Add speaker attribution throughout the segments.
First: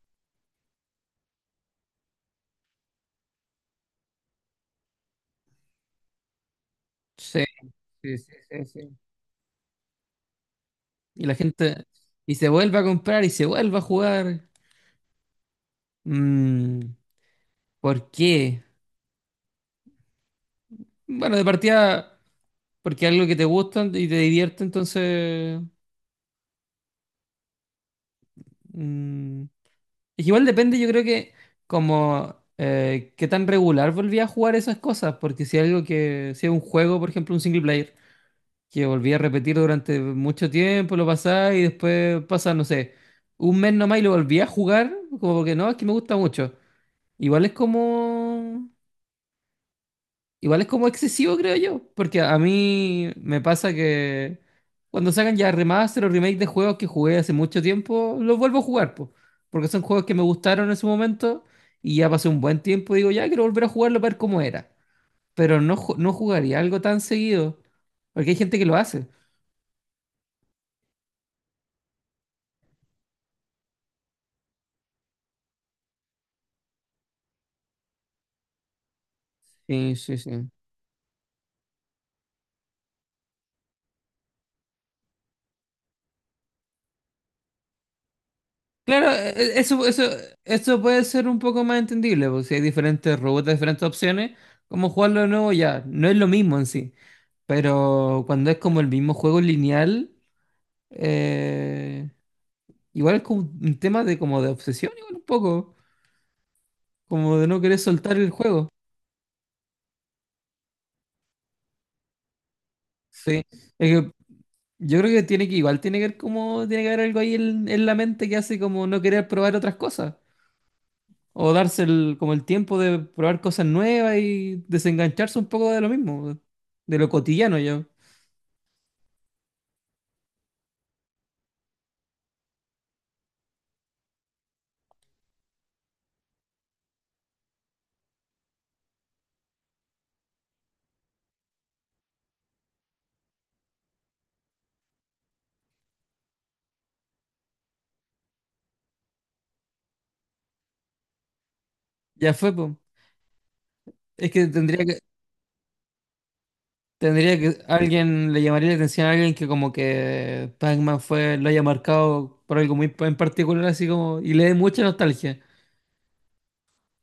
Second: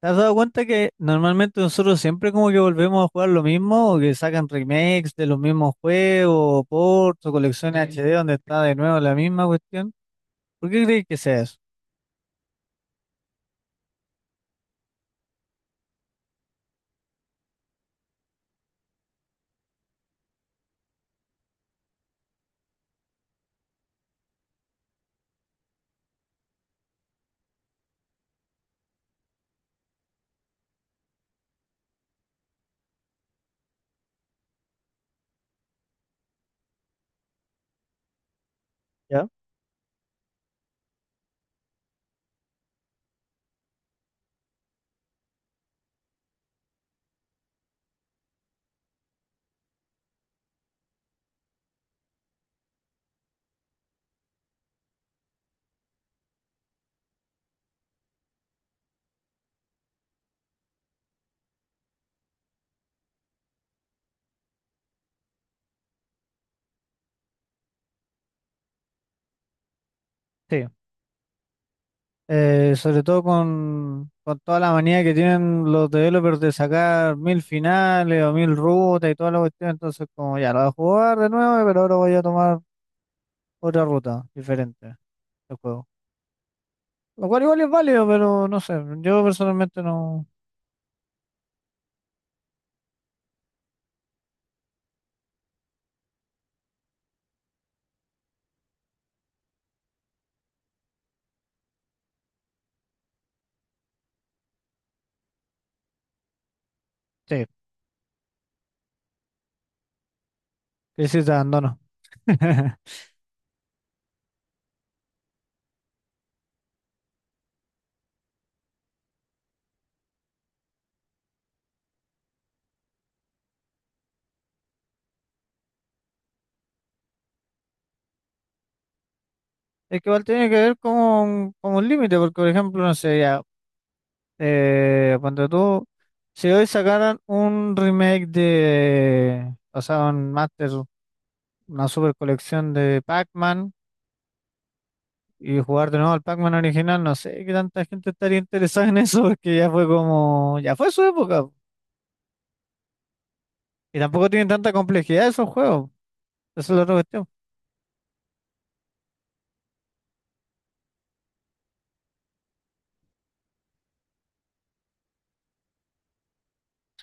Speaker 1: ¿Te has dado cuenta que normalmente nosotros siempre como que volvemos a jugar lo mismo o que sacan remakes de los mismos juegos, ports o
Speaker 2: Sí,
Speaker 1: colecciones sí HD
Speaker 2: sí, sí,
Speaker 1: donde está
Speaker 2: sí,
Speaker 1: de nuevo
Speaker 2: sí.
Speaker 1: la misma cuestión? ¿Por qué crees que
Speaker 2: Y la
Speaker 1: sea eso?
Speaker 2: gente, y se vuelve a comprar y se vuelve a jugar. Mm, ¿Por qué? Bueno, de partida, porque es algo que te gusta y te divierte, entonces... mm, es que igual depende, yo creo que como qué tan regular volví a jugar esas cosas, porque si algo que, si es un juego, por ejemplo, un single player, que volví a
Speaker 1: ¿Ya?
Speaker 2: repetir durante mucho tiempo, lo pasaba y después pasa, no sé, un mes nomás y lo volví a jugar, como porque no, es que me gusta mucho. Igual es como, igual es como excesivo, creo yo, porque a mí me pasa que cuando sacan ya remaster o remake de juegos que jugué hace mucho tiempo, los vuelvo a jugar, po, porque son juegos que me gustaron en su momento y ya pasó un buen tiempo y digo, ya quiero volver a jugarlo para ver cómo era, pero no, no jugaría algo tan seguido, porque hay gente que lo hace.
Speaker 1: Sí. Sobre todo con toda la manía que tienen los developers de sacar mil finales o mil rutas y toda la cuestión,
Speaker 2: Sí,
Speaker 1: entonces
Speaker 2: sí,
Speaker 1: como
Speaker 2: sí.
Speaker 1: ya lo voy a jugar de nuevo, pero ahora voy a tomar otra ruta diferente del juego. Lo cual igual es válido, pero no sé,
Speaker 2: Claro,
Speaker 1: yo personalmente
Speaker 2: eso, eso,
Speaker 1: no...
Speaker 2: eso puede ser un poco más entendible, porque si hay diferentes robots, diferentes opciones, como jugarlo de nuevo ya, no es lo mismo en sí. Pero cuando es como el mismo juego lineal, eh, igual es como un tema de como de obsesión, igual un poco, como
Speaker 1: Sí,
Speaker 2: de no querer soltar el juego.
Speaker 1: crisis de abandono.
Speaker 2: Sí. Es que yo creo que tiene que, igual tiene que ver como, tiene que haber algo ahí en la mente que hace como no querer probar otras cosas. O darse el, como el tiempo de probar cosas nuevas y desengancharse un poco de lo mismo, de lo cotidiano ya.
Speaker 1: Es que igual tiene que ver con un límite, porque por ejemplo, no sé, ya, cuando tú, si hoy sacaran un remake de, o sea, un master, una super colección de Pac-Man y jugar de nuevo al Pac-Man original, no sé qué tanta gente estaría interesada en eso, porque ya fue como, ya fue su época, po.
Speaker 2: Ya fue, pues.
Speaker 1: Y tampoco
Speaker 2: Es que
Speaker 1: tienen tanta
Speaker 2: tendría que,
Speaker 1: complejidad esos juegos, eso es la otra cuestión.
Speaker 2: tendría que, alguien le llamaría la atención a alguien que como que Pac-Man fue, lo haya marcado por algo muy en particular, así como, y le dé mucha nostalgia.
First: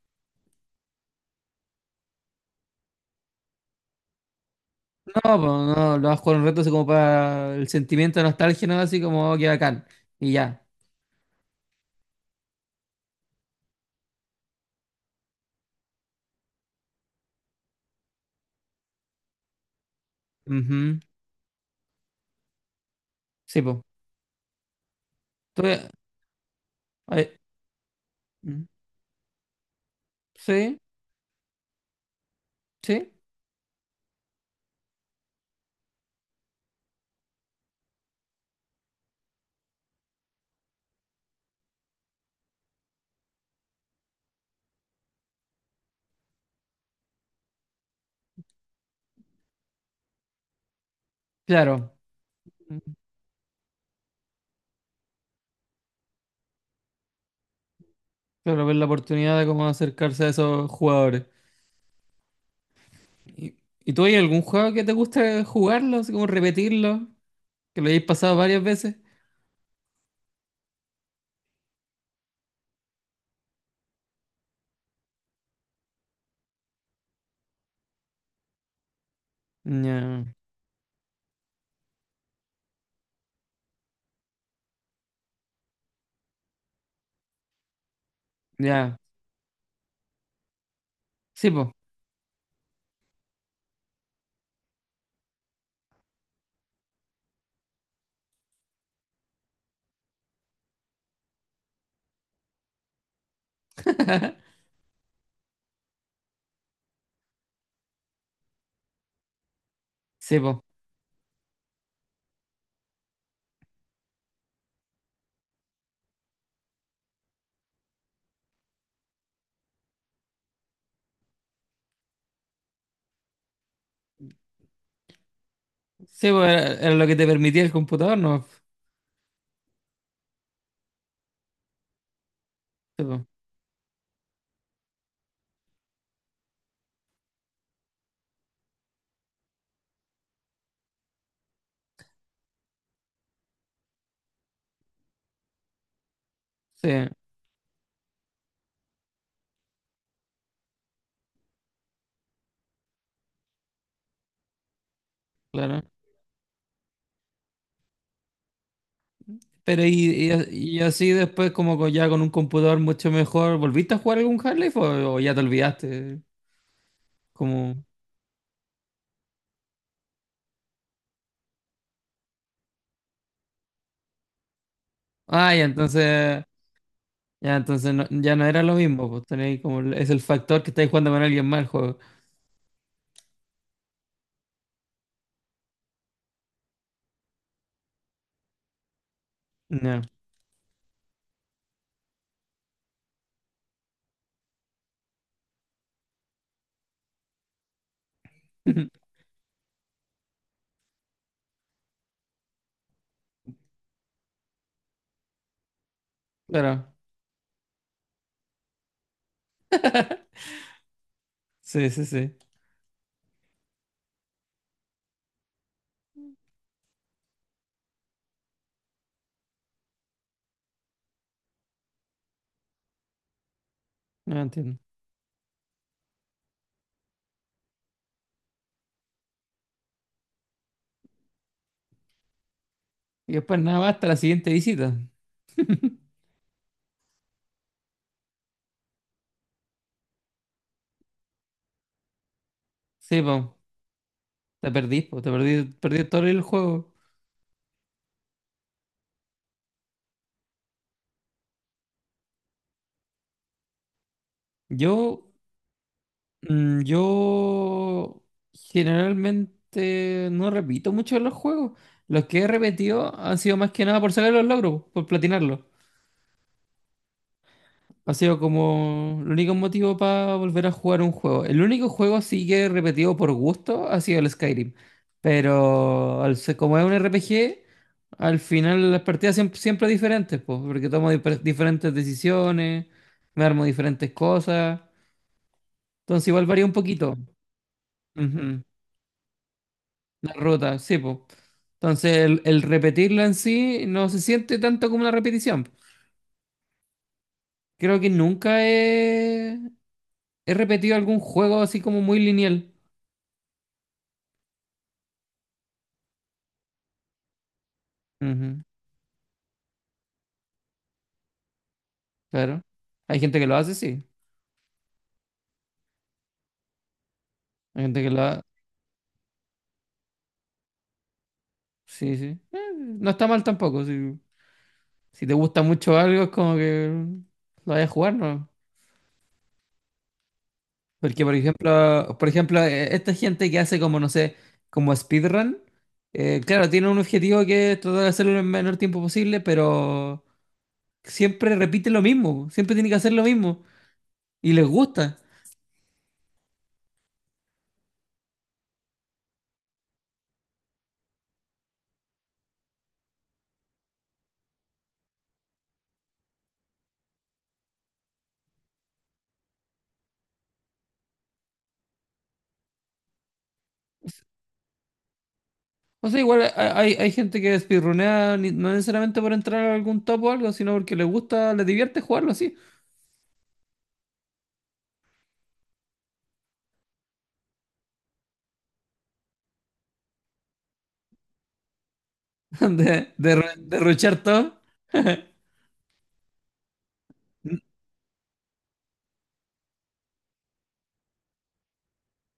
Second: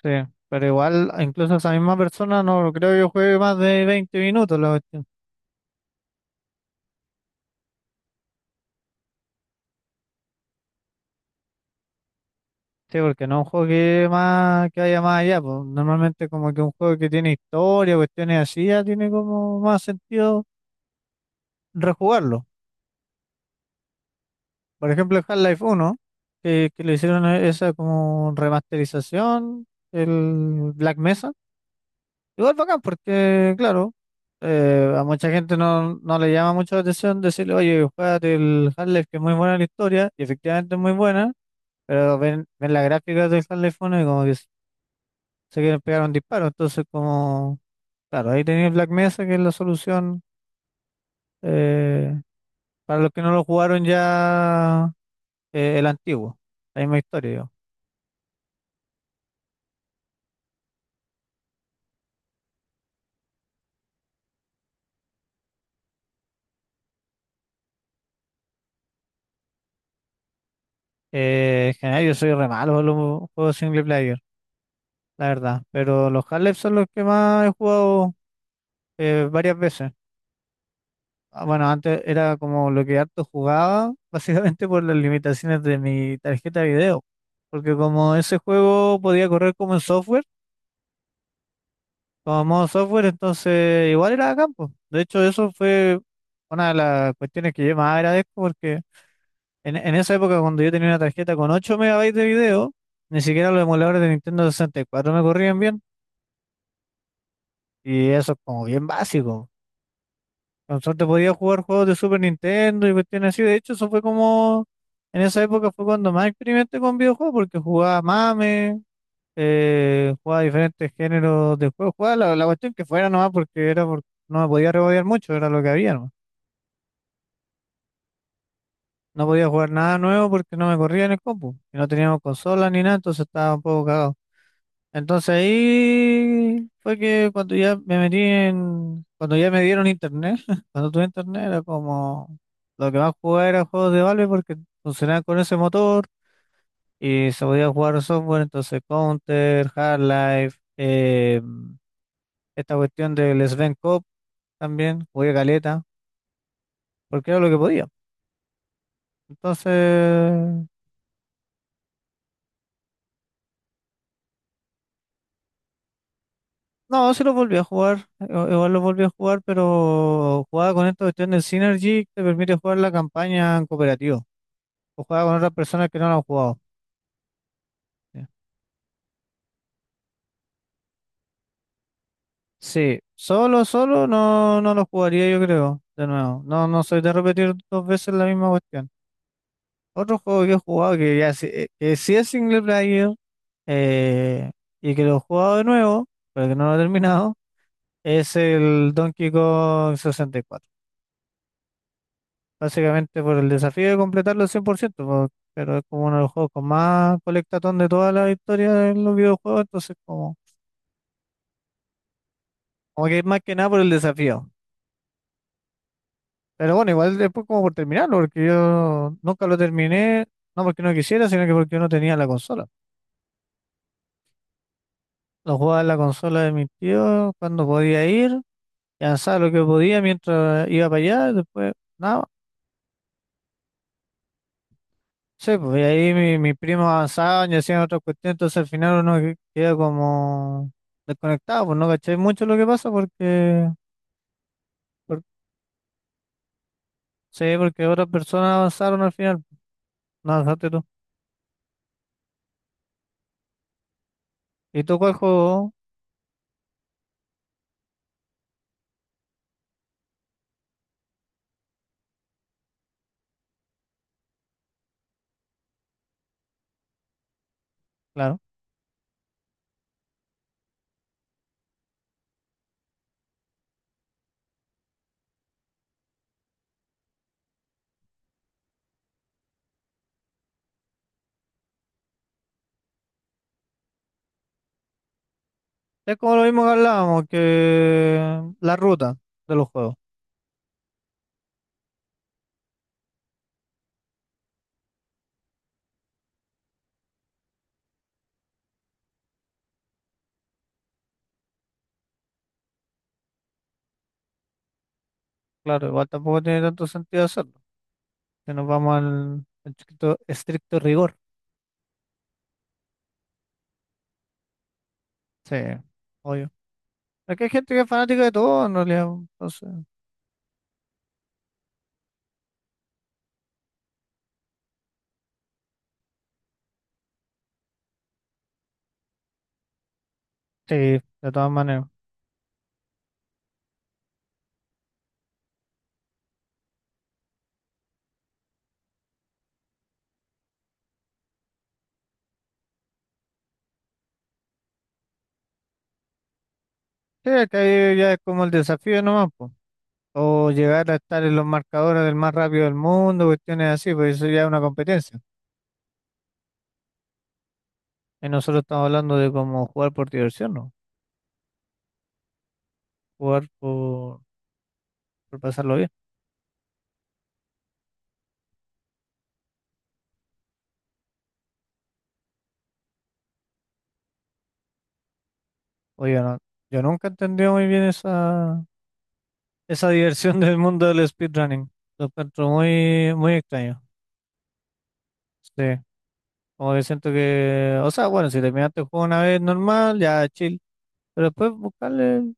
Speaker 1: Sí, pero igual, incluso esa misma persona no creo que juegue más de 20 minutos la cuestión.
Speaker 2: No, pues no, lo vas a jugar un rato así como para el sentimiento de nostalgia, ¿no? Así como, oh, qué bacán. Y ya.
Speaker 1: Sí, porque no es un juego que, más, que vaya más allá, pues normalmente como que un juego que tiene historia, cuestiones así, ya tiene como más sentido
Speaker 2: Ujú.
Speaker 1: rejugarlo.
Speaker 2: Sí, pues.
Speaker 1: Por ejemplo, el Half-Life uno que le hicieron esa como remasterización, el
Speaker 2: Sí,
Speaker 1: Black Mesa, igual bacán,
Speaker 2: sí,
Speaker 1: porque claro, a mucha gente no, no le llama mucho la atención decirle, oye, juégate el Half-Life que es muy buena la historia, y efectivamente es muy buena, pero ven, ven las gráficas del Half-Life uno y como que se quieren pegar un disparo, entonces como... Claro, ahí tenéis Black Mesa, que es la solución
Speaker 2: claro.
Speaker 1: eh, para los que no lo jugaron ya el antiguo, la misma historia yo.
Speaker 2: Claro, ver la oportunidad de cómo acercarse a esos jugadores. ¿Y, y tú hay algún juego que te guste jugarlo, así como repetirlo, que lo hayáis pasado varias veces?
Speaker 1: En general yo soy re malo para los juegos single player, la verdad, pero los Half-Life son los que más he jugado varias veces.
Speaker 2: Ya,
Speaker 1: Ah, bueno, antes era como lo que harto jugaba, básicamente por las limitaciones de mi tarjeta de video, porque como ese
Speaker 2: ya.
Speaker 1: juego podía correr como en software,
Speaker 2: Sí, po,
Speaker 1: como modo software, entonces igual era campo. De hecho, eso fue una de las cuestiones que yo más agradezco porque en esa época cuando yo tenía una tarjeta con 8 megabytes de video, ni siquiera los emuladores de Nintendo 64 me corrían bien. Y eso es como bien básico.
Speaker 2: sí, po.
Speaker 1: Con suerte podía jugar juegos de Super Nintendo y cuestiones así. De hecho, eso fue como, en esa época fue cuando más experimenté con videojuegos porque jugaba MAME, jugaba diferentes géneros de juego, jugaba la cuestión que fuera nomás porque era no me podía rebodear mucho, era lo que había nomás.
Speaker 2: Sí, po, era, era lo que te permitía el computador, ¿no?
Speaker 1: No podía jugar nada nuevo porque no me corría en el compu y no teníamos consolas ni nada,
Speaker 2: Sí,
Speaker 1: entonces
Speaker 2: po.
Speaker 1: estaba un poco cagado. Entonces ahí fue que cuando ya me metí en, cuando ya me dieron internet, cuando tuve internet era como lo que más jugaba era juegos de Valve porque funcionaban con ese motor
Speaker 2: Sí,
Speaker 1: y se podía jugar software, entonces Counter, Half-Life, esta cuestión del Sven Cop también, jugué caleta,
Speaker 2: claro.
Speaker 1: porque era lo que podía.
Speaker 2: Pero y,
Speaker 1: Entonces,
Speaker 2: y, y así después, como ya con un computador mucho mejor, ¿volviste a jugar algún half o ya te olvidaste?
Speaker 1: no, sí lo volví a
Speaker 2: Como,
Speaker 1: jugar, igual lo volví a jugar, pero jugaba con esta cuestión del Synergy que te permite jugar la campaña en cooperativo, o jugaba con otras
Speaker 2: ah, ya
Speaker 1: personas que no la han
Speaker 2: entonces,
Speaker 1: jugado.
Speaker 2: ya entonces
Speaker 1: Ya.
Speaker 2: ya no era lo mismo, pues tenéis como, es el factor que estáis jugando con alguien más el juego.
Speaker 1: Sí, solo, solo no, no lo jugaría yo creo, de nuevo. No, no soy de repetir dos veces la misma cuestión.
Speaker 2: Ya.
Speaker 1: Otro juego que he jugado que ya que sí es single player, eh, y que lo he jugado de nuevo, pero que no lo he terminado, es el Donkey Kong 64. Básicamente por el desafío de completarlo al 100%, po, pero es como uno de los juegos con
Speaker 2: Claro.
Speaker 1: más colectatón de toda la historia de los videojuegos, entonces como,
Speaker 2: Sí, sí, sí.
Speaker 1: como que es más que nada por el desafío. Pero bueno, igual después como por terminarlo, porque yo nunca lo terminé, no porque no quisiera, sino que porque yo no tenía la consola.
Speaker 2: No entiendo.
Speaker 1: Lo jugaba en la consola de mis tíos cuando podía ir, y avanzaba lo que podía mientras iba para allá, y después nada.
Speaker 2: Y después nada hasta la siguiente visita.
Speaker 1: Sí, pues y ahí mi primo avanzaban y hacían otra cuestión, entonces al final uno queda como desconectado, pues no caché mucho lo que pasa
Speaker 2: Sí, po.
Speaker 1: porque,
Speaker 2: Te perdí,
Speaker 1: por-
Speaker 2: po. Te perdí, perdí todo el juego.
Speaker 1: sí, porque otras personas avanzaron al final, no avanzaste tú. ¿Y tú cuál
Speaker 2: Yo,
Speaker 1: juego?
Speaker 2: yo generalmente no repito mucho los juegos. Los que he repetido han sido más que nada por sacar los logros, por platinarlos. Ha
Speaker 1: Claro.
Speaker 2: sido como el único motivo para volver a jugar un juego. El único juego sí que he repetido por gusto ha sido el Skyrim. Pero al como es un RPG, al final las partidas siempre, siempre diferentes, pues, porque tomo diferentes decisiones, me armo diferentes cosas.
Speaker 1: Es
Speaker 2: Entonces
Speaker 1: como lo
Speaker 2: igual
Speaker 1: mismo
Speaker 2: varía
Speaker 1: que
Speaker 2: un poquito.
Speaker 1: hablábamos, que
Speaker 2: Ujú.
Speaker 1: la ruta de los juegos.
Speaker 2: La ruta, sí, pues. Entonces el repetirla en sí no se siente tanto como una repetición. Creo que nunca he, he repetido algún juego así como muy lineal.
Speaker 1: Claro, igual tampoco tiene tanto sentido hacerlo, que
Speaker 2: Ujú,
Speaker 1: nos vamos al, al estricto, estricto rigor.
Speaker 2: claro. Hay gente que lo hace, sí.
Speaker 1: Sí, obvio. Aquí hay gente que
Speaker 2: Hay
Speaker 1: es
Speaker 2: gente que lo
Speaker 1: fanática de
Speaker 2: hace.
Speaker 1: todo en realidad, entonces,
Speaker 2: Sí, sí. No está mal tampoco. Si, si te gusta mucho algo, es como que lo vayas a jugar, ¿no?
Speaker 1: sí, de
Speaker 2: Porque,
Speaker 1: todas maneras.
Speaker 2: por ejemplo, esta gente que hace como, no sé, como speedrun, claro, tiene un objetivo que es tratar de hacerlo en el menor tiempo posible, pero siempre repite lo mismo. Siempre tiene que hacer lo mismo. Y les gusta.
Speaker 1: Sí, acá ya ya es como el desafío nomás, po. O llegar a estar en los marcadores del más rápido del mundo, cuestiones así, pues eso ya es una competencia. Y nosotros estamos hablando de cómo jugar por diversión, ¿no? Jugar por pasarlo bien.
Speaker 2: O sea, igual hay, hay gente que speedrunea no necesariamente por entrar a algún top o algo, sino porque les gusta, le divierte jugarlo así.
Speaker 1: Oye, no, yo nunca entendí muy bien esa, esa diversión del mundo del speedrunning. Lo encuentro muy, muy extraño.
Speaker 2: Derrochar todo.
Speaker 1: Sí, como que siento que, o sea, bueno, si terminaste el juego una vez normal, ya chill. Pero después buscarle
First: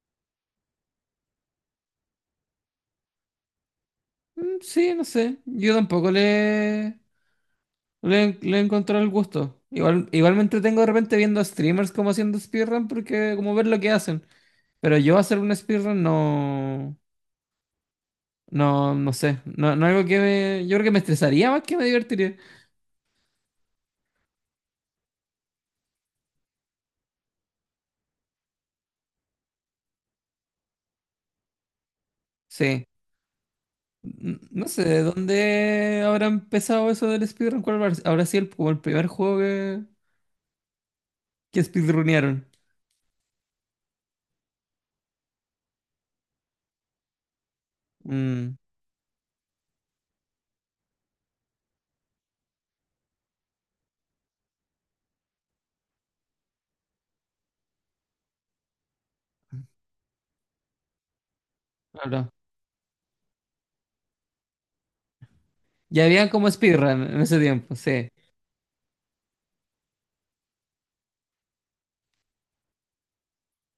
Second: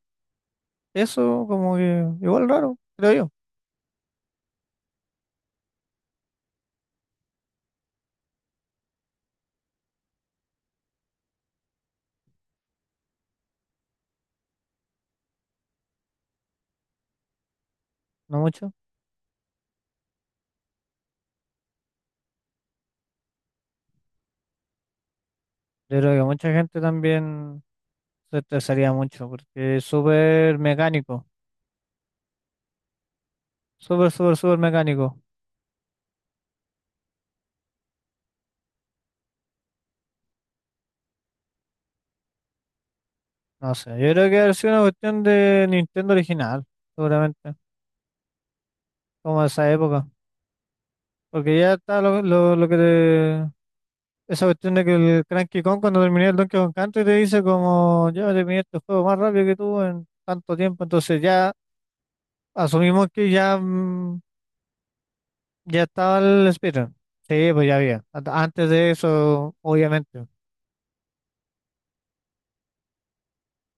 Speaker 1: eso, como que igual raro, creo yo,
Speaker 2: Sí, no sé. Yo tampoco le encontré el gusto. Igual, igual me entretengo de repente viendo streamers como haciendo speedrun porque como ver lo que hacen. Pero yo hacer un speedrun no,
Speaker 1: no mucho.
Speaker 2: no, no sé. No, no algo que me, yo creo que me estresaría más que me divertiría.
Speaker 1: Yo creo que mucha gente también se estresaría mucho porque es súper mecánico,
Speaker 2: Sí.
Speaker 1: súper, súper, súper
Speaker 2: No sé de
Speaker 1: mecánico.
Speaker 2: dónde habrá empezado eso del speedrun. ¿Cuál habrá sido el, como el primer juego que speedrunearon?
Speaker 1: No sé, yo creo que ha sido una cuestión de Nintendo original, seguramente,
Speaker 2: Mm,
Speaker 1: como de esa época. Porque ya está lo que te... Esa cuestión de que el Cranky Kong cuando terminé el Donkey Kong Country te dice como, yo terminé este juego más rápido que tú en tanto tiempo, entonces ya
Speaker 2: no, no.
Speaker 1: asumimos que ya, mm, ya
Speaker 2: Ya
Speaker 1: estaba
Speaker 2: habían como
Speaker 1: el speedrun.
Speaker 2: speedrun en ese
Speaker 1: Sí, pues
Speaker 2: tiempo,
Speaker 1: ya había.
Speaker 2: sí.
Speaker 1: Antes de eso, obviamente.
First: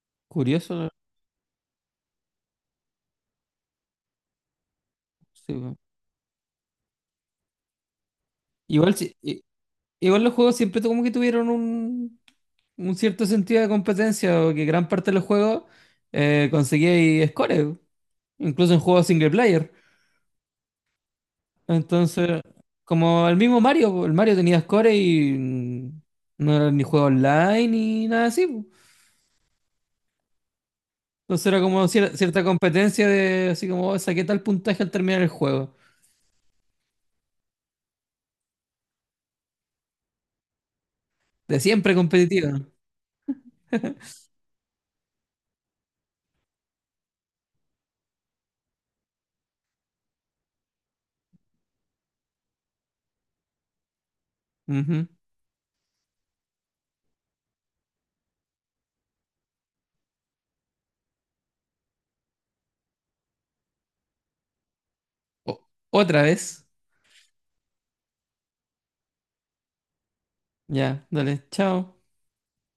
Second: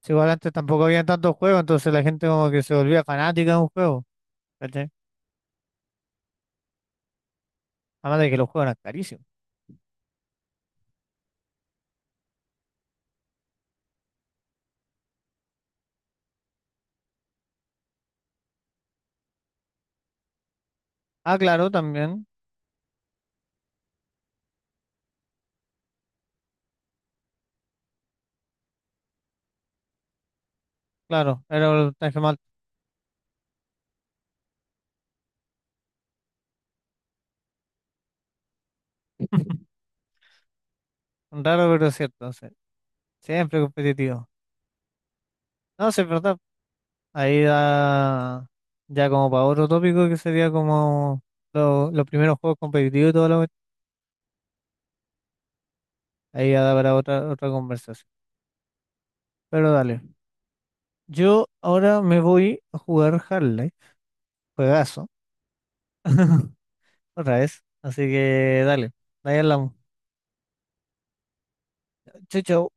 Speaker 1: Sí, igual antes
Speaker 2: Curioso,
Speaker 1: tampoco había tantos juegos, entonces la gente como que se volvía fanática de un juego, ¿cachai?
Speaker 2: sí, po.
Speaker 1: Además de que los juegos eran
Speaker 2: Igual,
Speaker 1: carísimos.
Speaker 2: igual los juegos siempre como que tuvieron un cierto sentido de competencia, o que gran parte de los juegos conseguía ahí scores, incluso en juegos single player.
Speaker 1: Ah, claro, también,
Speaker 2: Entonces, como el mismo Mario, po, el Mario tenía scores y no era ni juego online ni nada así. Po.
Speaker 1: claro,
Speaker 2: Entonces era
Speaker 1: era
Speaker 2: como
Speaker 1: un traje más
Speaker 2: cierta competencia de así como "Oh, saqué tal puntaje al terminar el juego". De
Speaker 1: raro, pero es
Speaker 2: siempre
Speaker 1: cierto, sí,
Speaker 2: competitiva.
Speaker 1: siempre competitivo. No, sí, es verdad, ahí da ya como para otro tópico que sería como los primeros juegos competitivos y todo lo que...
Speaker 2: Ujú.
Speaker 1: Ahí ya da para otra, otra conversación. Pero dale, yo ahora me voy a jugar Half-Life, juegazo,
Speaker 2: Otra vez.
Speaker 1: otra vez, así que dale, ahí hablamos.
Speaker 2: Ya, dale, chao.
Speaker 1: Chau, chau.